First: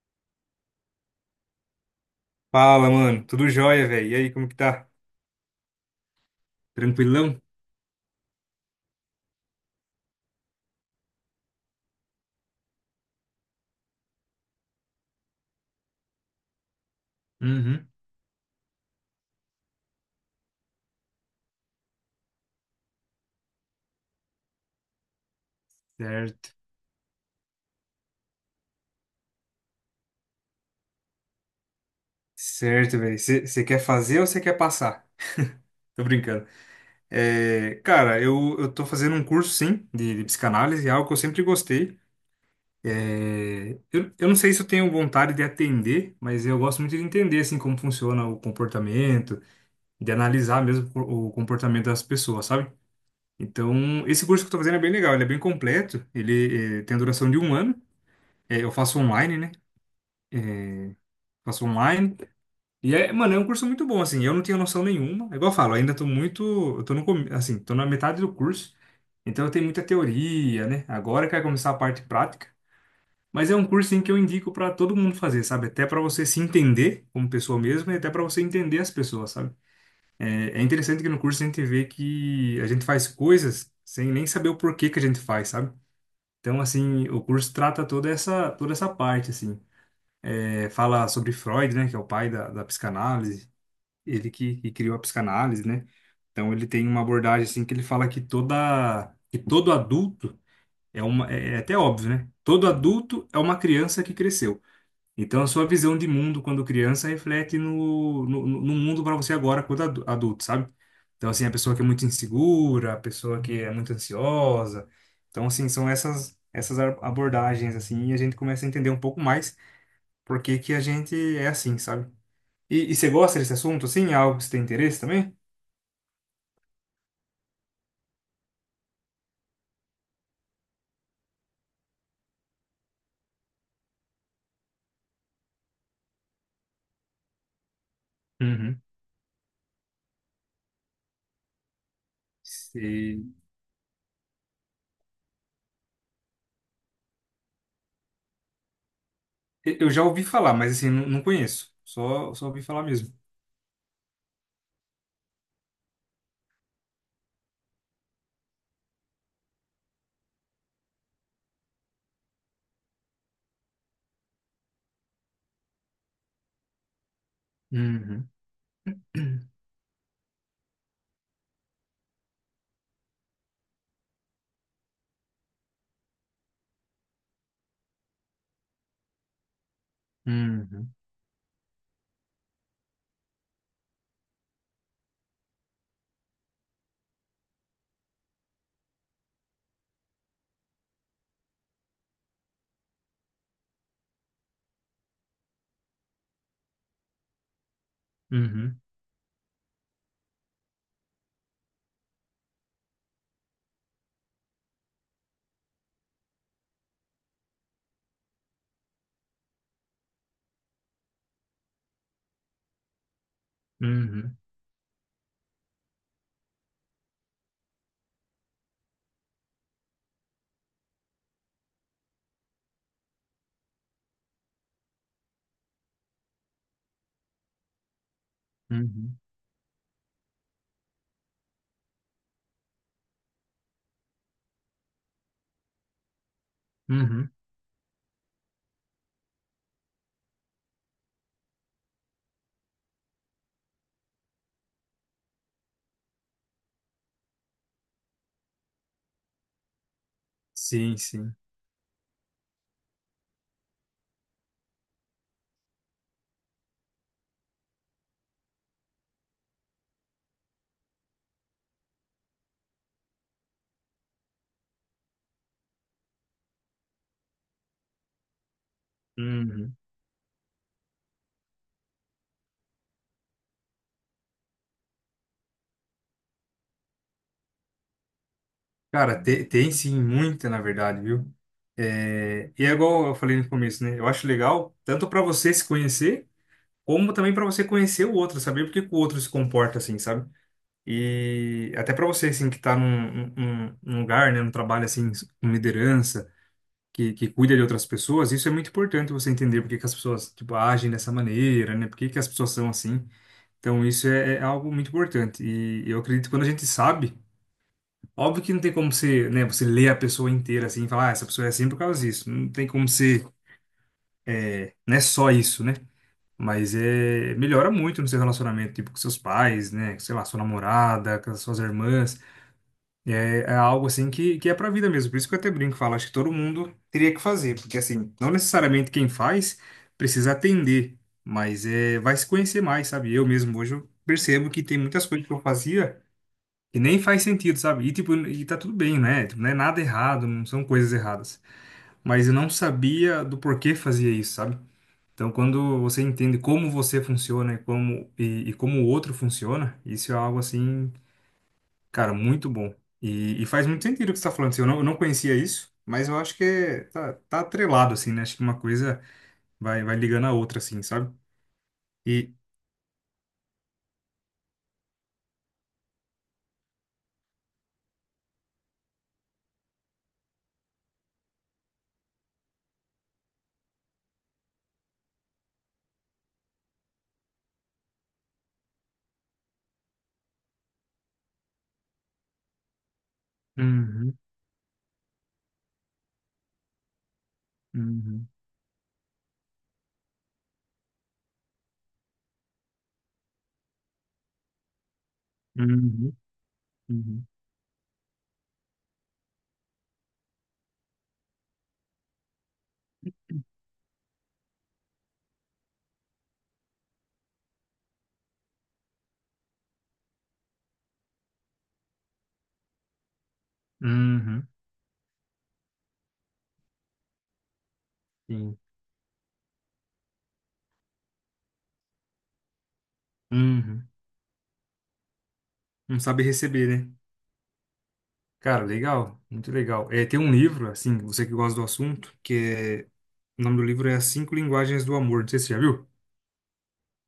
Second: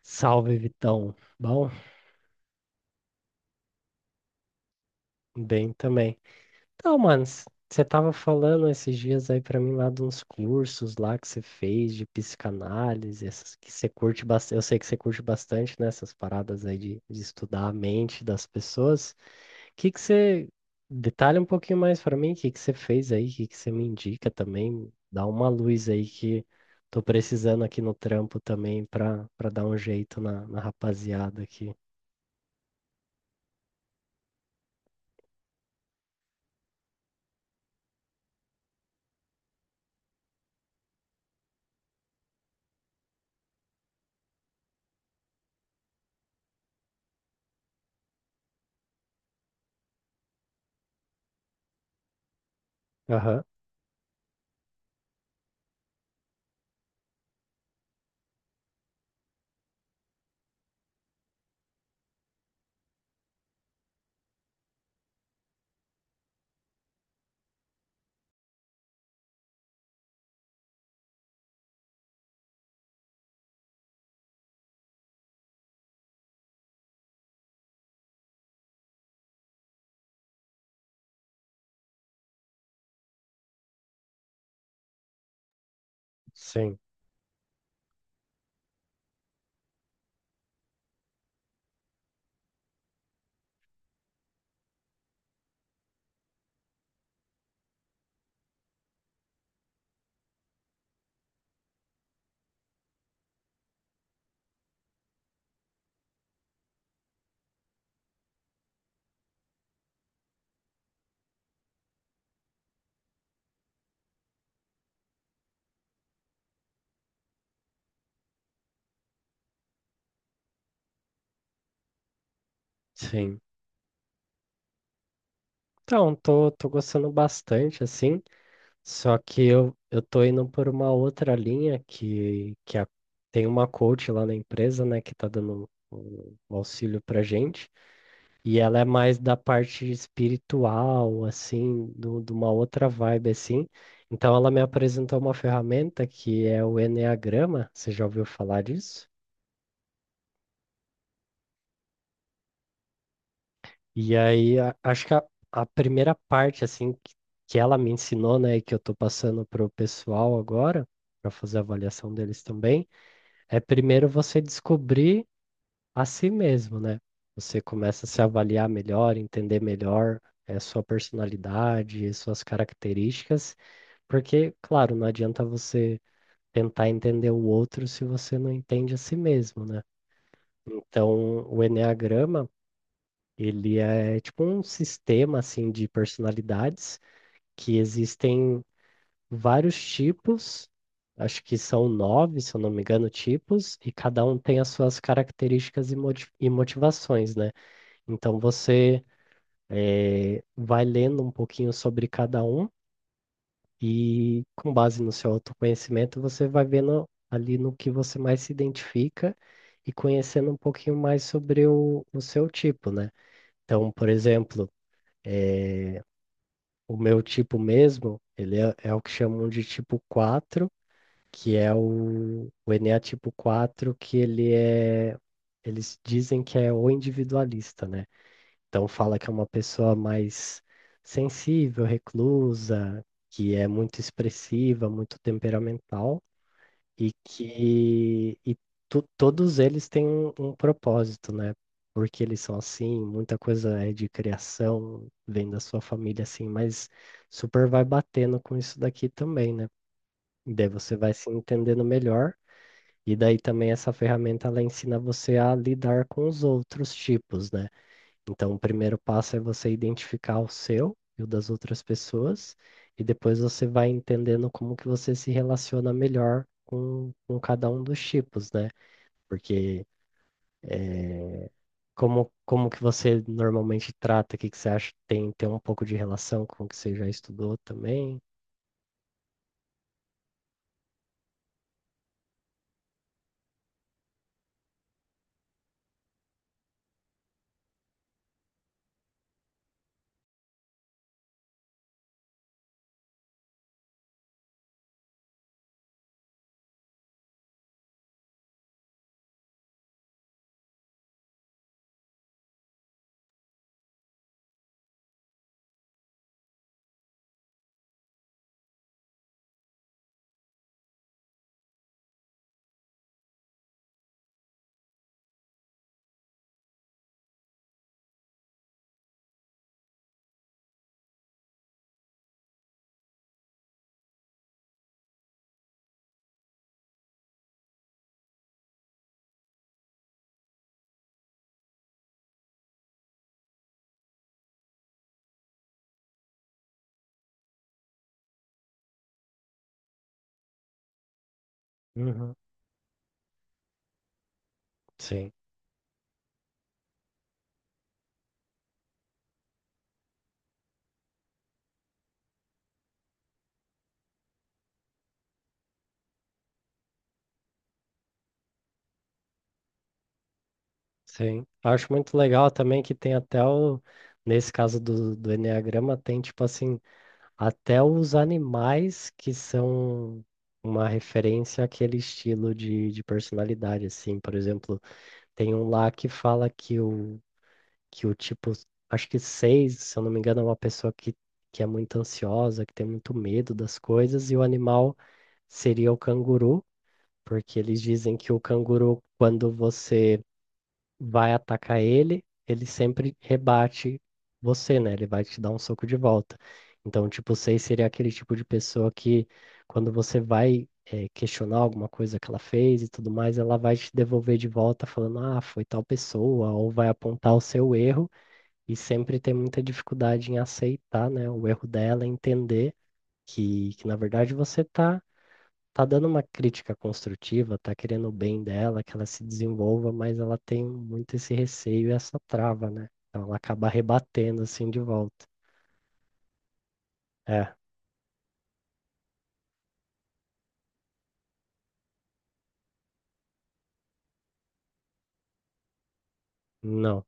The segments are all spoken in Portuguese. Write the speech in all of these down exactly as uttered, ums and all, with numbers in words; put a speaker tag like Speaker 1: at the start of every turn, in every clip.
Speaker 1: Salve, Vitão. Bom,
Speaker 2: Fala, mano. Tudo jóia, velho. E aí, como que tá?
Speaker 1: bem também. Então, mano,
Speaker 2: Tranquilão?
Speaker 1: você tava falando esses dias aí pra mim lá de uns cursos lá que você fez de psicanálise, essas que você curte bastante. Eu sei que você curte bastante, né, essas paradas aí de, de estudar a
Speaker 2: Uhum.
Speaker 1: mente das pessoas. O que que você detalha um pouquinho mais pra mim? O que que você fez aí? O que que você me indica também? Dá uma luz aí que
Speaker 2: Certo.
Speaker 1: tô precisando aqui no trampo também pra para dar um jeito na, na rapaziada aqui.
Speaker 2: Certo, velho. Você quer fazer ou você quer passar? Tô brincando. É, cara, eu, eu tô fazendo um curso, sim, de, de psicanálise, é algo que eu sempre gostei. É, eu, eu não sei se eu tenho vontade de atender, mas eu gosto muito de entender, assim, como funciona o comportamento, de analisar mesmo o o comportamento das pessoas, sabe?
Speaker 1: Aham,
Speaker 2: Então, esse curso que eu tô fazendo é bem legal, ele é bem completo, ele eh, tem a duração de um ano. É, eu faço online, né? É, faço online. E é, mano, é um curso muito bom, assim. Eu não tinha noção nenhuma. É igual eu falo, ainda tô muito. Eu tô no, comi- Assim, tô na metade do curso. Então eu tenho muita teoria, né? Agora que vai começar a parte prática. Mas é um curso em que eu indico para todo mundo fazer, sabe? Até para você se entender como pessoa mesmo e até para você entender as pessoas, sabe? É, é interessante que no curso a gente vê que a gente faz coisas sem nem saber o porquê que a gente faz, sabe? Então,
Speaker 1: sim.
Speaker 2: assim, o curso trata toda essa, toda essa parte, assim. É, fala sobre Freud, né? Que é o pai da, da psicanálise, ele que, que criou a psicanálise, né? Então ele tem uma abordagem assim que ele fala que toda que todo adulto é uma é é até óbvio, né? Todo adulto é uma criança que cresceu. Então a sua visão de mundo quando criança reflete no, no, no mundo para você agora quando adu- adulto, sabe? Então assim, a pessoa que é muito insegura, a pessoa que é muito ansiosa. Então assim, são essas essas abordagens assim e a gente começa a entender um pouco mais por que que a gente é assim, sabe? E, e você gosta
Speaker 1: Sim.
Speaker 2: desse assunto, assim? É algo que você tem interesse também?
Speaker 1: Então, tô, tô gostando bastante, assim, só que eu, eu tô indo por uma outra linha que, que a- tem uma coach lá na empresa, né, que tá dando um, um auxílio pra gente, e ela
Speaker 2: Uhum.
Speaker 1: é mais da parte espiritual, assim, do, de uma outra
Speaker 2: Você-
Speaker 1: vibe, assim. Então, ela me apresentou uma ferramenta que é o Enneagrama, você já ouviu falar disso?
Speaker 2: Eu já ouvi falar, mas assim, não, não conheço. Só, só ouvi falar mesmo.
Speaker 1: E aí, a- acho que a, a primeira parte, assim, que, que ela me ensinou, né, e que eu tô passando pro pessoal agora, para fazer a avaliação deles também, é primeiro você descobrir a si mesmo, né? Você começa a se
Speaker 2: Uhum.
Speaker 1: avaliar melhor, entender melhor, é, sua personalidade, suas características, porque, claro, não adianta você tentar entender o outro se você não entende a si mesmo, né?
Speaker 2: Uhum.
Speaker 1: Então, o enneagrama ele é tipo um sistema assim de personalidades que existem vários tipos, acho que são nove, se eu não me engano, tipos, e cada um tem as suas características e moti- e motivações, né? Então
Speaker 2: Uhum.
Speaker 1: você eh, vai lendo um pouquinho sobre cada um e com base no seu autoconhecimento você vai vendo ali no que você mais se identifica e conhecendo um pouquinho mais sobre o, o seu tipo, né? Então, por
Speaker 2: Uhum.
Speaker 1: exemplo, o meu tipo mesmo, ele é, é o que chamam de tipo quatro que é o, o Enéa tipo quatro que ele é, eles dizem que é o individualista, né? Então
Speaker 2: Uhum.
Speaker 1: fala que é uma pessoa mais sensível, reclusa, que é muito expressiva, muito temperamental e
Speaker 2: Uhum.
Speaker 1: que e to- todos eles têm um, um propósito, né? Porque eles são assim, muita coisa é de criação, vem da sua família assim, mas super vai batendo com isso daqui também, né? E daí você
Speaker 2: Sim,
Speaker 1: vai se
Speaker 2: sim.
Speaker 1: entendendo melhor, e daí também essa ferramenta ela ensina você a lidar com os outros tipos, né? Então, o primeiro passo é você identificar o seu e o das outras pessoas, e depois você vai entendendo como que você se relaciona melhor com, com cada um dos tipos, né?
Speaker 2: Uhum.
Speaker 1: Porque eh, como, como que você normalmente trata, o que que você acha que tem, tem um pouco de relação com o que você já estudou também?
Speaker 2: Cara, te- tem sim, muita, na verdade, viu? É, e é igual eu falei no começo, né? Eu acho legal, tanto para você se conhecer, como também para você conhecer o outro, saber por que que o outro se comporta assim, sabe? E até para você, assim, que está num, num- num lugar, né, num trabalho, assim, com liderança, que, que cuida de outras pessoas, isso é muito importante você entender por que que as pessoas, tipo, agem dessa maneira, né, por que que as pessoas são assim. Então, isso é, é algo muito importante. E eu acredito que quando a gente sabe, óbvio que não tem como você, né, você ler a pessoa inteira, assim, e falar, ah, essa pessoa é assim por causa disso. Não tem como você é, não é só isso, né? Mas é, melhora muito no seu relacionamento, tipo, com seus pais, né, sei lá, sua namorada, com as suas irmãs. É, é algo assim que, que é pra vida mesmo. Por isso que eu até brinco, falo, acho que todo mundo teria que fazer, porque assim, não necessariamente quem faz precisa atender, mas é, vai se conhecer mais, sabe? Eu mesmo hoje eu percebo que tem muitas coisas que eu fazia que nem faz sentido, sabe? E tipo, e tá tudo bem, né? Tipo, não é nada errado, não são coisas erradas, mas eu
Speaker 1: Uhum.
Speaker 2: não sabia do porquê fazia isso, sabe? Então,
Speaker 1: Sim,
Speaker 2: quando você entende como você funciona e como e, e como o outro funciona, isso é algo assim. Cara, muito bom. E, e faz muito sentido o que você está falando. Assim, Eu não, eu não conhecia isso, mas eu acho que é- tá, tá atrelado, assim, né? Acho que uma coisa vai, vai ligando a outra, assim, sabe?
Speaker 1: sim. Acho muito
Speaker 2: E.
Speaker 1: legal também que tem até o, nesse caso do, do Eneagrama, tem tipo assim, até os animais que são uma referência àquele estilo de, de personalidade, assim. Por exemplo, tem um lá que fala que o, que o tipo, acho que seis, se eu não me engano, é uma pessoa que, que é muito ansiosa, que tem muito medo das
Speaker 2: Uhum.
Speaker 1: coisas, e o animal seria o canguru, porque eles dizem
Speaker 2: Uhum.
Speaker 1: que o canguru, quando você vai atacar ele, ele sempre rebate você, né? Ele vai te dar um soco de
Speaker 2: Uhum.
Speaker 1: volta. Então,
Speaker 2: Uhum.
Speaker 1: tipo seis seria aquele tipo de pessoa que, quando você vai, eh, questionar alguma coisa que ela fez e tudo mais, ela vai te devolver de volta falando, ah, foi tal pessoa, ou vai apontar o seu erro, e sempre tem muita dificuldade em aceitar, né, o erro dela, entender que, que na verdade
Speaker 2: Uhum.
Speaker 1: você está tá dando uma crítica construtiva, tá querendo o bem
Speaker 2: Sim.
Speaker 1: dela, que ela se desenvolva, mas ela tem muito esse receio e essa trava, né? Então ela acaba
Speaker 2: Uhum.
Speaker 1: rebatendo assim de volta.
Speaker 2: Não sabe receber, né?
Speaker 1: É,
Speaker 2: Cara, legal, muito legal. É, tem um livro, assim, você que gosta do assunto, que é. O nome do livro é As Cinco Linguagens do Amor. Não sei se você já viu.
Speaker 1: não.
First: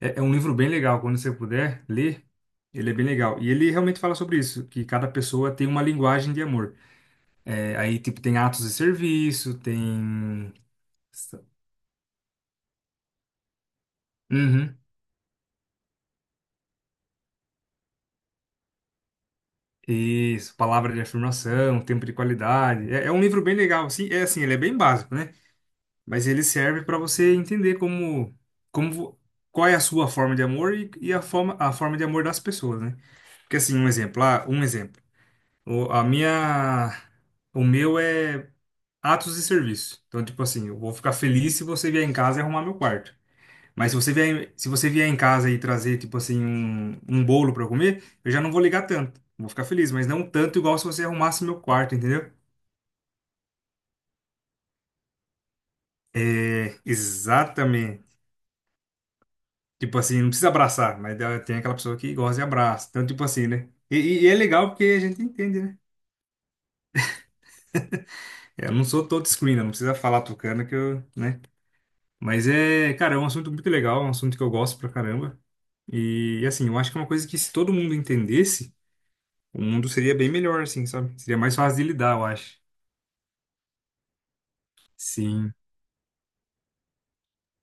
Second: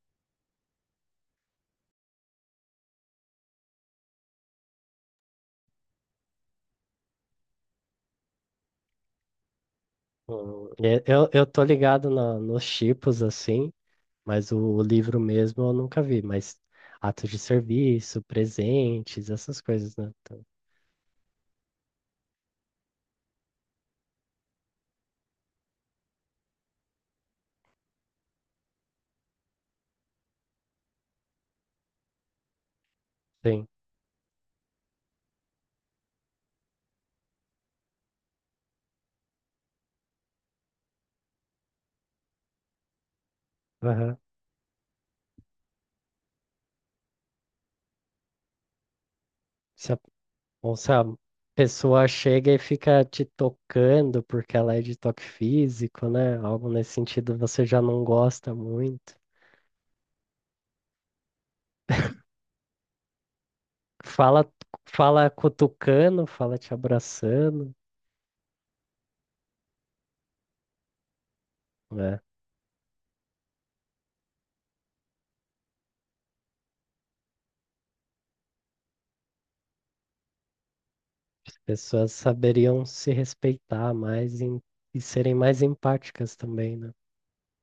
Speaker 2: É, é um livro bem legal, quando você puder ler, ele é bem legal. E ele realmente fala sobre isso, que cada pessoa tem uma linguagem de amor. É, aí, tipo, tem atos de serviço, tem...
Speaker 1: Hum, e- Eu, eu tô ligado na- nos tipos assim, mas o,
Speaker 2: Uhum,
Speaker 1: o livro mesmo eu nunca vi, mas atos de serviço, presentes, essas coisas, né? Então,
Speaker 2: isso, palavra de afirmação, tempo de qualidade. É, é um livro bem legal, assim, é assim, ele é bem básico, né? Mas ele serve para você entender como, como, vo- qual é a sua forma de amor e, e a forma, a forma de amor das pessoas, né? Porque,
Speaker 1: sim.
Speaker 2: assim, um exemplo, ah, um exemplo. O, a minha, o meu é atos de serviço. Então, tipo assim, eu vou ficar feliz se você vier em casa e arrumar meu quarto. Mas se você
Speaker 1: Aham.
Speaker 2: vier, se você vier em casa e trazer, tipo assim, um, um bolo para eu comer, eu já não vou ligar tanto. Vou ficar feliz,
Speaker 1: Se
Speaker 2: mas não tanto
Speaker 1: Ou
Speaker 2: igual se
Speaker 1: se
Speaker 2: você
Speaker 1: a
Speaker 2: arrumasse meu quarto,
Speaker 1: pessoa
Speaker 2: entendeu?
Speaker 1: chega e fica te tocando porque ela é de toque físico, né? Algo
Speaker 2: É,
Speaker 1: nesse sentido você já não
Speaker 2: exatamente.
Speaker 1: gosta muito.
Speaker 2: Tipo assim, não precisa abraçar, mas dá- tem aquela pessoa que gosta de abraço. Então, tipo assim, né? E, e- e é
Speaker 1: Fala,
Speaker 2: legal porque a gente
Speaker 1: fala
Speaker 2: entende, né?
Speaker 1: cutucando, fala te abraçando,
Speaker 2: É, eu não sou todo screen, não precisa falar tocando que eu, né?
Speaker 1: né?
Speaker 2: Mas é, cara, é um assunto muito legal, é um assunto que eu gosto pra caramba. E assim, eu acho que é uma coisa que se todo mundo entendesse, o mundo seria bem melhor, assim, sabe? Seria mais
Speaker 1: As
Speaker 2: fácil de
Speaker 1: pessoas
Speaker 2: lidar, eu acho.
Speaker 1: saberiam se respeitar mais em- e serem
Speaker 2: Sim,
Speaker 1: mais empáticas também, né?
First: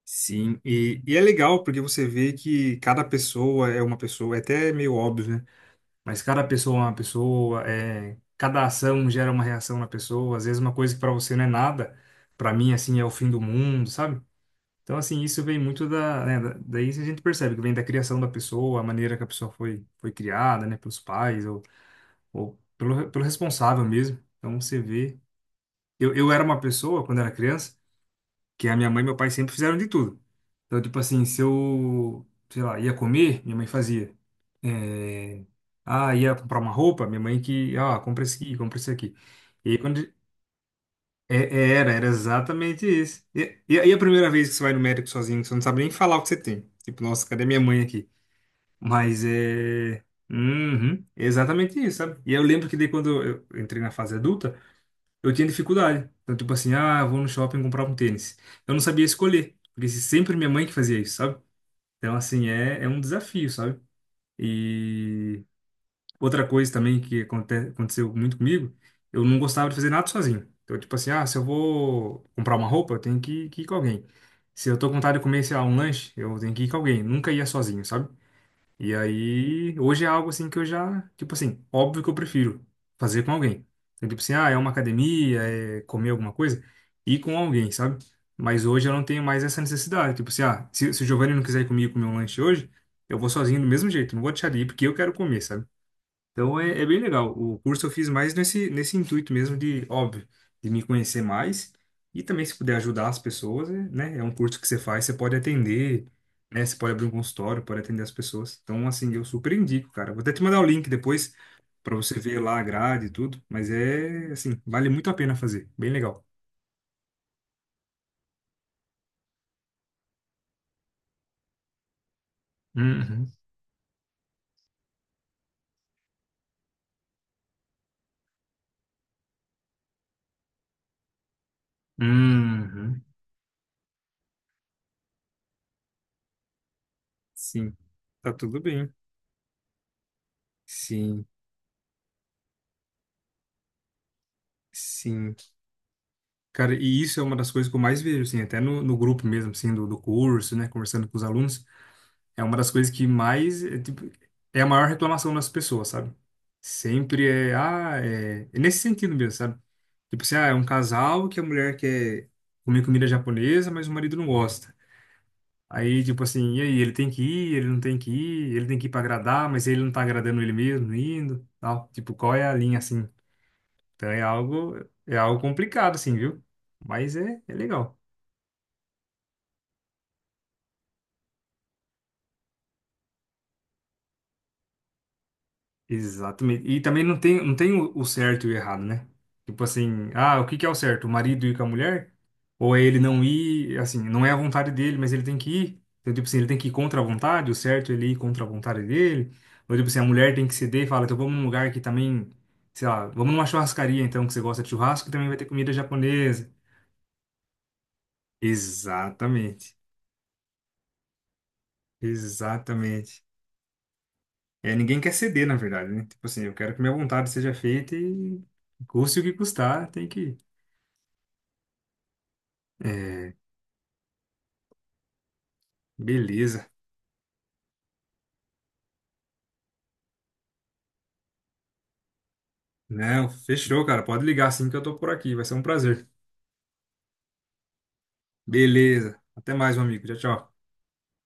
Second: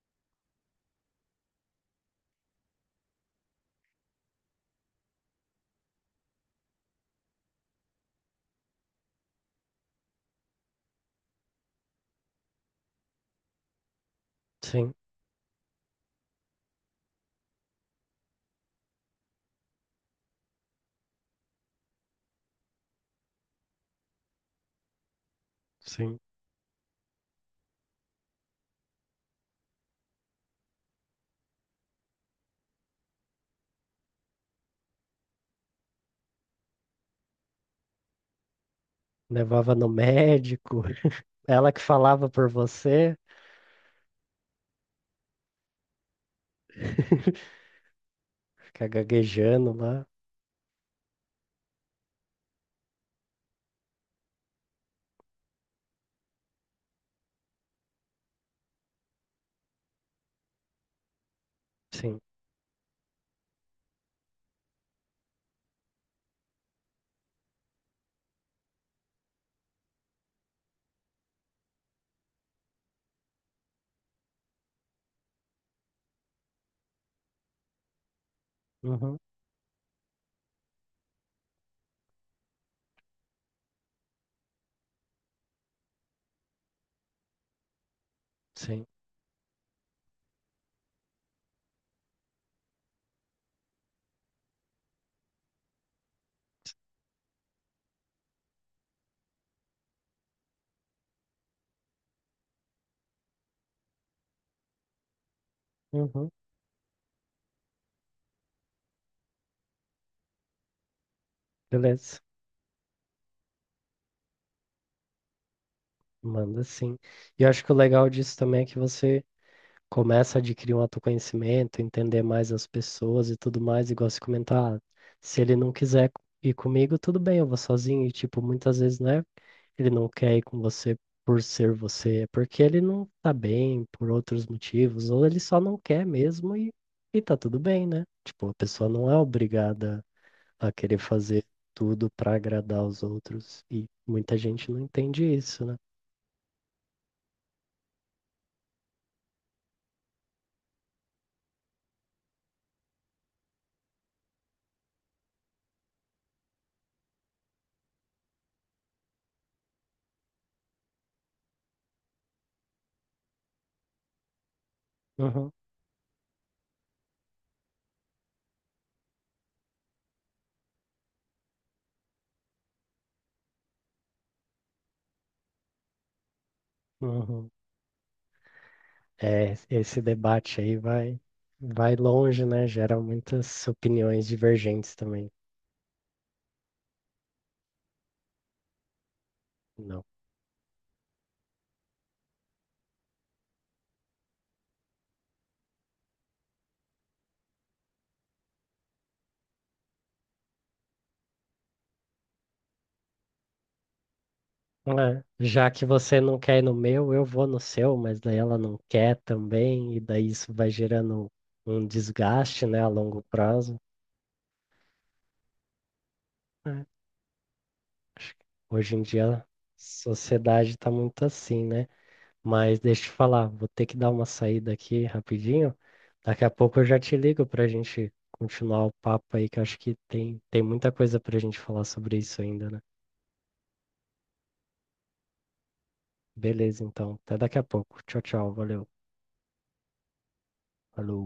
Speaker 2: sim. E, e é legal porque você vê que cada pessoa é uma pessoa, é até meio óbvio, né? Mas cada pessoa é uma pessoa, é, cada ação gera uma reação na pessoa. Às vezes uma coisa que pra você não é nada, pra mim, assim, é o fim do mundo, sabe?
Speaker 1: Sim,
Speaker 2: Então, assim, isso vem muito da, né, da- daí a gente percebe que vem da criação da pessoa, a maneira que a pessoa foi, foi, criada, né, pelos pais ou, ou pelo, pelo responsável mesmo. Então, você vê. Eu,
Speaker 1: sim.
Speaker 2: eu era uma pessoa, quando era criança, que a minha mãe e meu pai sempre fizeram de tudo. Então, tipo assim, se eu, sei lá, ia comer, minha mãe fazia. É, ah, ia comprar uma roupa, minha mãe que, ah, compra esse aqui, compra esse aqui. E
Speaker 1: Levava
Speaker 2: aí,
Speaker 1: no
Speaker 2: quando
Speaker 1: médico,
Speaker 2: é-
Speaker 1: ela
Speaker 2: é,
Speaker 1: que
Speaker 2: era, era
Speaker 1: falava por
Speaker 2: exatamente
Speaker 1: você,
Speaker 2: isso. E, e, e a primeira vez que você vai no médico sozinho, que você não sabe nem falar o que você tem. Tipo, nossa, cadê minha mãe aqui?
Speaker 1: fica
Speaker 2: Mas
Speaker 1: gaguejando
Speaker 2: é.
Speaker 1: lá.
Speaker 2: Uhum, é exatamente isso, sabe? E eu lembro que daí quando eu entrei na fase adulta, eu tinha dificuldade. Então, tipo assim, ah, eu vou no shopping comprar um tênis. Eu não sabia escolher, porque se- sempre minha mãe que fazia isso, sabe? Então,
Speaker 1: Sim,
Speaker 2: assim, é, é um desafio, sabe? E. Outra coisa também que aconte- aconteceu muito comigo, eu não gostava de fazer nada sozinho. Então, tipo assim, ah, se eu vou comprar uma roupa, eu tenho que, que ir com alguém. Se eu tô com vontade de comer, sei lá, um lanche, eu tenho que ir com alguém. Nunca ia sozinho, sabe? E
Speaker 1: uhum,
Speaker 2: aí, hoje é algo assim que eu já, tipo assim, óbvio que eu prefiro fazer com alguém. Então, tipo assim, ah, é uma academia, é comer alguma coisa, ir com alguém, sabe? Mas
Speaker 1: sim,
Speaker 2: hoje eu não tenho mais essa necessidade. Tipo assim, ah, se, se o Giovanni não quiser ir comigo comer um lanche hoje, eu vou sozinho do mesmo jeito, não vou deixar de ir porque eu quero comer, sabe? Então é, é bem legal. O curso eu fiz mais nesse, nesse intuito mesmo de, óbvio, de me conhecer mais e também se puder ajudar as pessoas, é, né? É um curso que você faz, você pode atender,
Speaker 1: uhum.
Speaker 2: né? Você pode abrir um consultório, pode atender as pessoas. Então, assim, eu super indico, cara. Vou até te mandar o link depois para
Speaker 1: Beleza.
Speaker 2: você ver lá a grade e tudo, mas é, assim, vale muito a pena fazer. Bem legal.
Speaker 1: Manda sim. E eu acho que o legal disso também é que você começa a adquirir um autoconhecimento, entender mais as pessoas
Speaker 2: Uhum.
Speaker 1: e tudo mais, igual se comentar, "Ah, se ele não quiser ir comigo, tudo bem, eu vou sozinho." E tipo, muitas vezes, né, ele não quer ir com você por ser você, é porque ele
Speaker 2: Uhum.
Speaker 1: não tá bem por outros motivos, ou ele só não quer mesmo e, e tá tudo
Speaker 2: Sim.
Speaker 1: bem, né?
Speaker 2: Tá
Speaker 1: Tipo, a
Speaker 2: tudo
Speaker 1: pessoa
Speaker 2: bem.
Speaker 1: não é obrigada a querer
Speaker 2: Sim.
Speaker 1: fazer tudo pra agradar os outros. E muita gente não entende
Speaker 2: Sim.
Speaker 1: isso, né?
Speaker 2: Cara, e isso é uma das coisas que eu mais vejo, assim, até no, no grupo mesmo, assim, do, do curso, né, conversando com os alunos, é uma das coisas que mais, é, tipo, é a maior reclamação das pessoas, sabe? Sempre é, ah, é, é nesse sentido mesmo, sabe? Tipo assim, ah, é um casal que a mulher quer comer comida japonesa, mas o marido não gosta.
Speaker 1: Uhum.
Speaker 2: Aí, tipo assim, e aí, ele tem que ir, ele não tem que ir, ele tem que ir pra agradar, mas ele não tá agradando ele mesmo, indo, tal. Tipo, qual é a linha, assim? Então é algo, é algo complicado, assim, viu? Mas é,
Speaker 1: Uhum.
Speaker 2: é legal.
Speaker 1: É, esse debate aí vai, vai longe, né? Gera muitas opiniões divergentes também.
Speaker 2: Exatamente. E também não tem, não tem o, o certo e o errado, né? Tipo
Speaker 1: Não.
Speaker 2: assim, ah, o que que é o certo? O marido ir com a mulher? Ou é ele não ir, assim, não é a vontade dele, mas ele tem que ir? Então, tipo assim, ele tem que ir contra a vontade, o certo é ele ir contra a vontade dele? Ou, tipo assim, a mulher tem que ceder e fala, então vamos num lugar que também, sei lá, vamos numa churrascaria, então, que você gosta de churrasco, que
Speaker 1: É,
Speaker 2: também vai ter
Speaker 1: já
Speaker 2: comida
Speaker 1: que você não
Speaker 2: japonesa.
Speaker 1: quer ir no meu, eu vou no seu, mas daí ela não quer
Speaker 2: Exatamente.
Speaker 1: também, e daí isso vai gerando um desgaste, né, a longo
Speaker 2: Exatamente.
Speaker 1: prazo.
Speaker 2: É, ninguém quer ceder, na verdade, né? Tipo assim, eu quero que
Speaker 1: É,
Speaker 2: minha vontade seja feita
Speaker 1: acho
Speaker 2: e
Speaker 1: que hoje em
Speaker 2: custe o que
Speaker 1: dia a
Speaker 2: custar, tem que
Speaker 1: sociedade está muito assim, né? Mas deixa eu te
Speaker 2: É,
Speaker 1: falar, vou ter que dar uma saída aqui rapidinho. Daqui a
Speaker 2: beleza.
Speaker 1: pouco eu já te ligo para a gente continuar o papo aí, que eu acho que tem, tem muita coisa para a gente falar sobre isso ainda, né?
Speaker 2: Não, fechou, cara. Pode ligar assim que eu tô por aqui. Vai ser um prazer.
Speaker 1: Beleza, então. Até daqui a pouco. Tchau, tchau. Valeu.
Speaker 2: Beleza. Até mais, meu amigo. Tchau, tchau.
Speaker 1: Falou.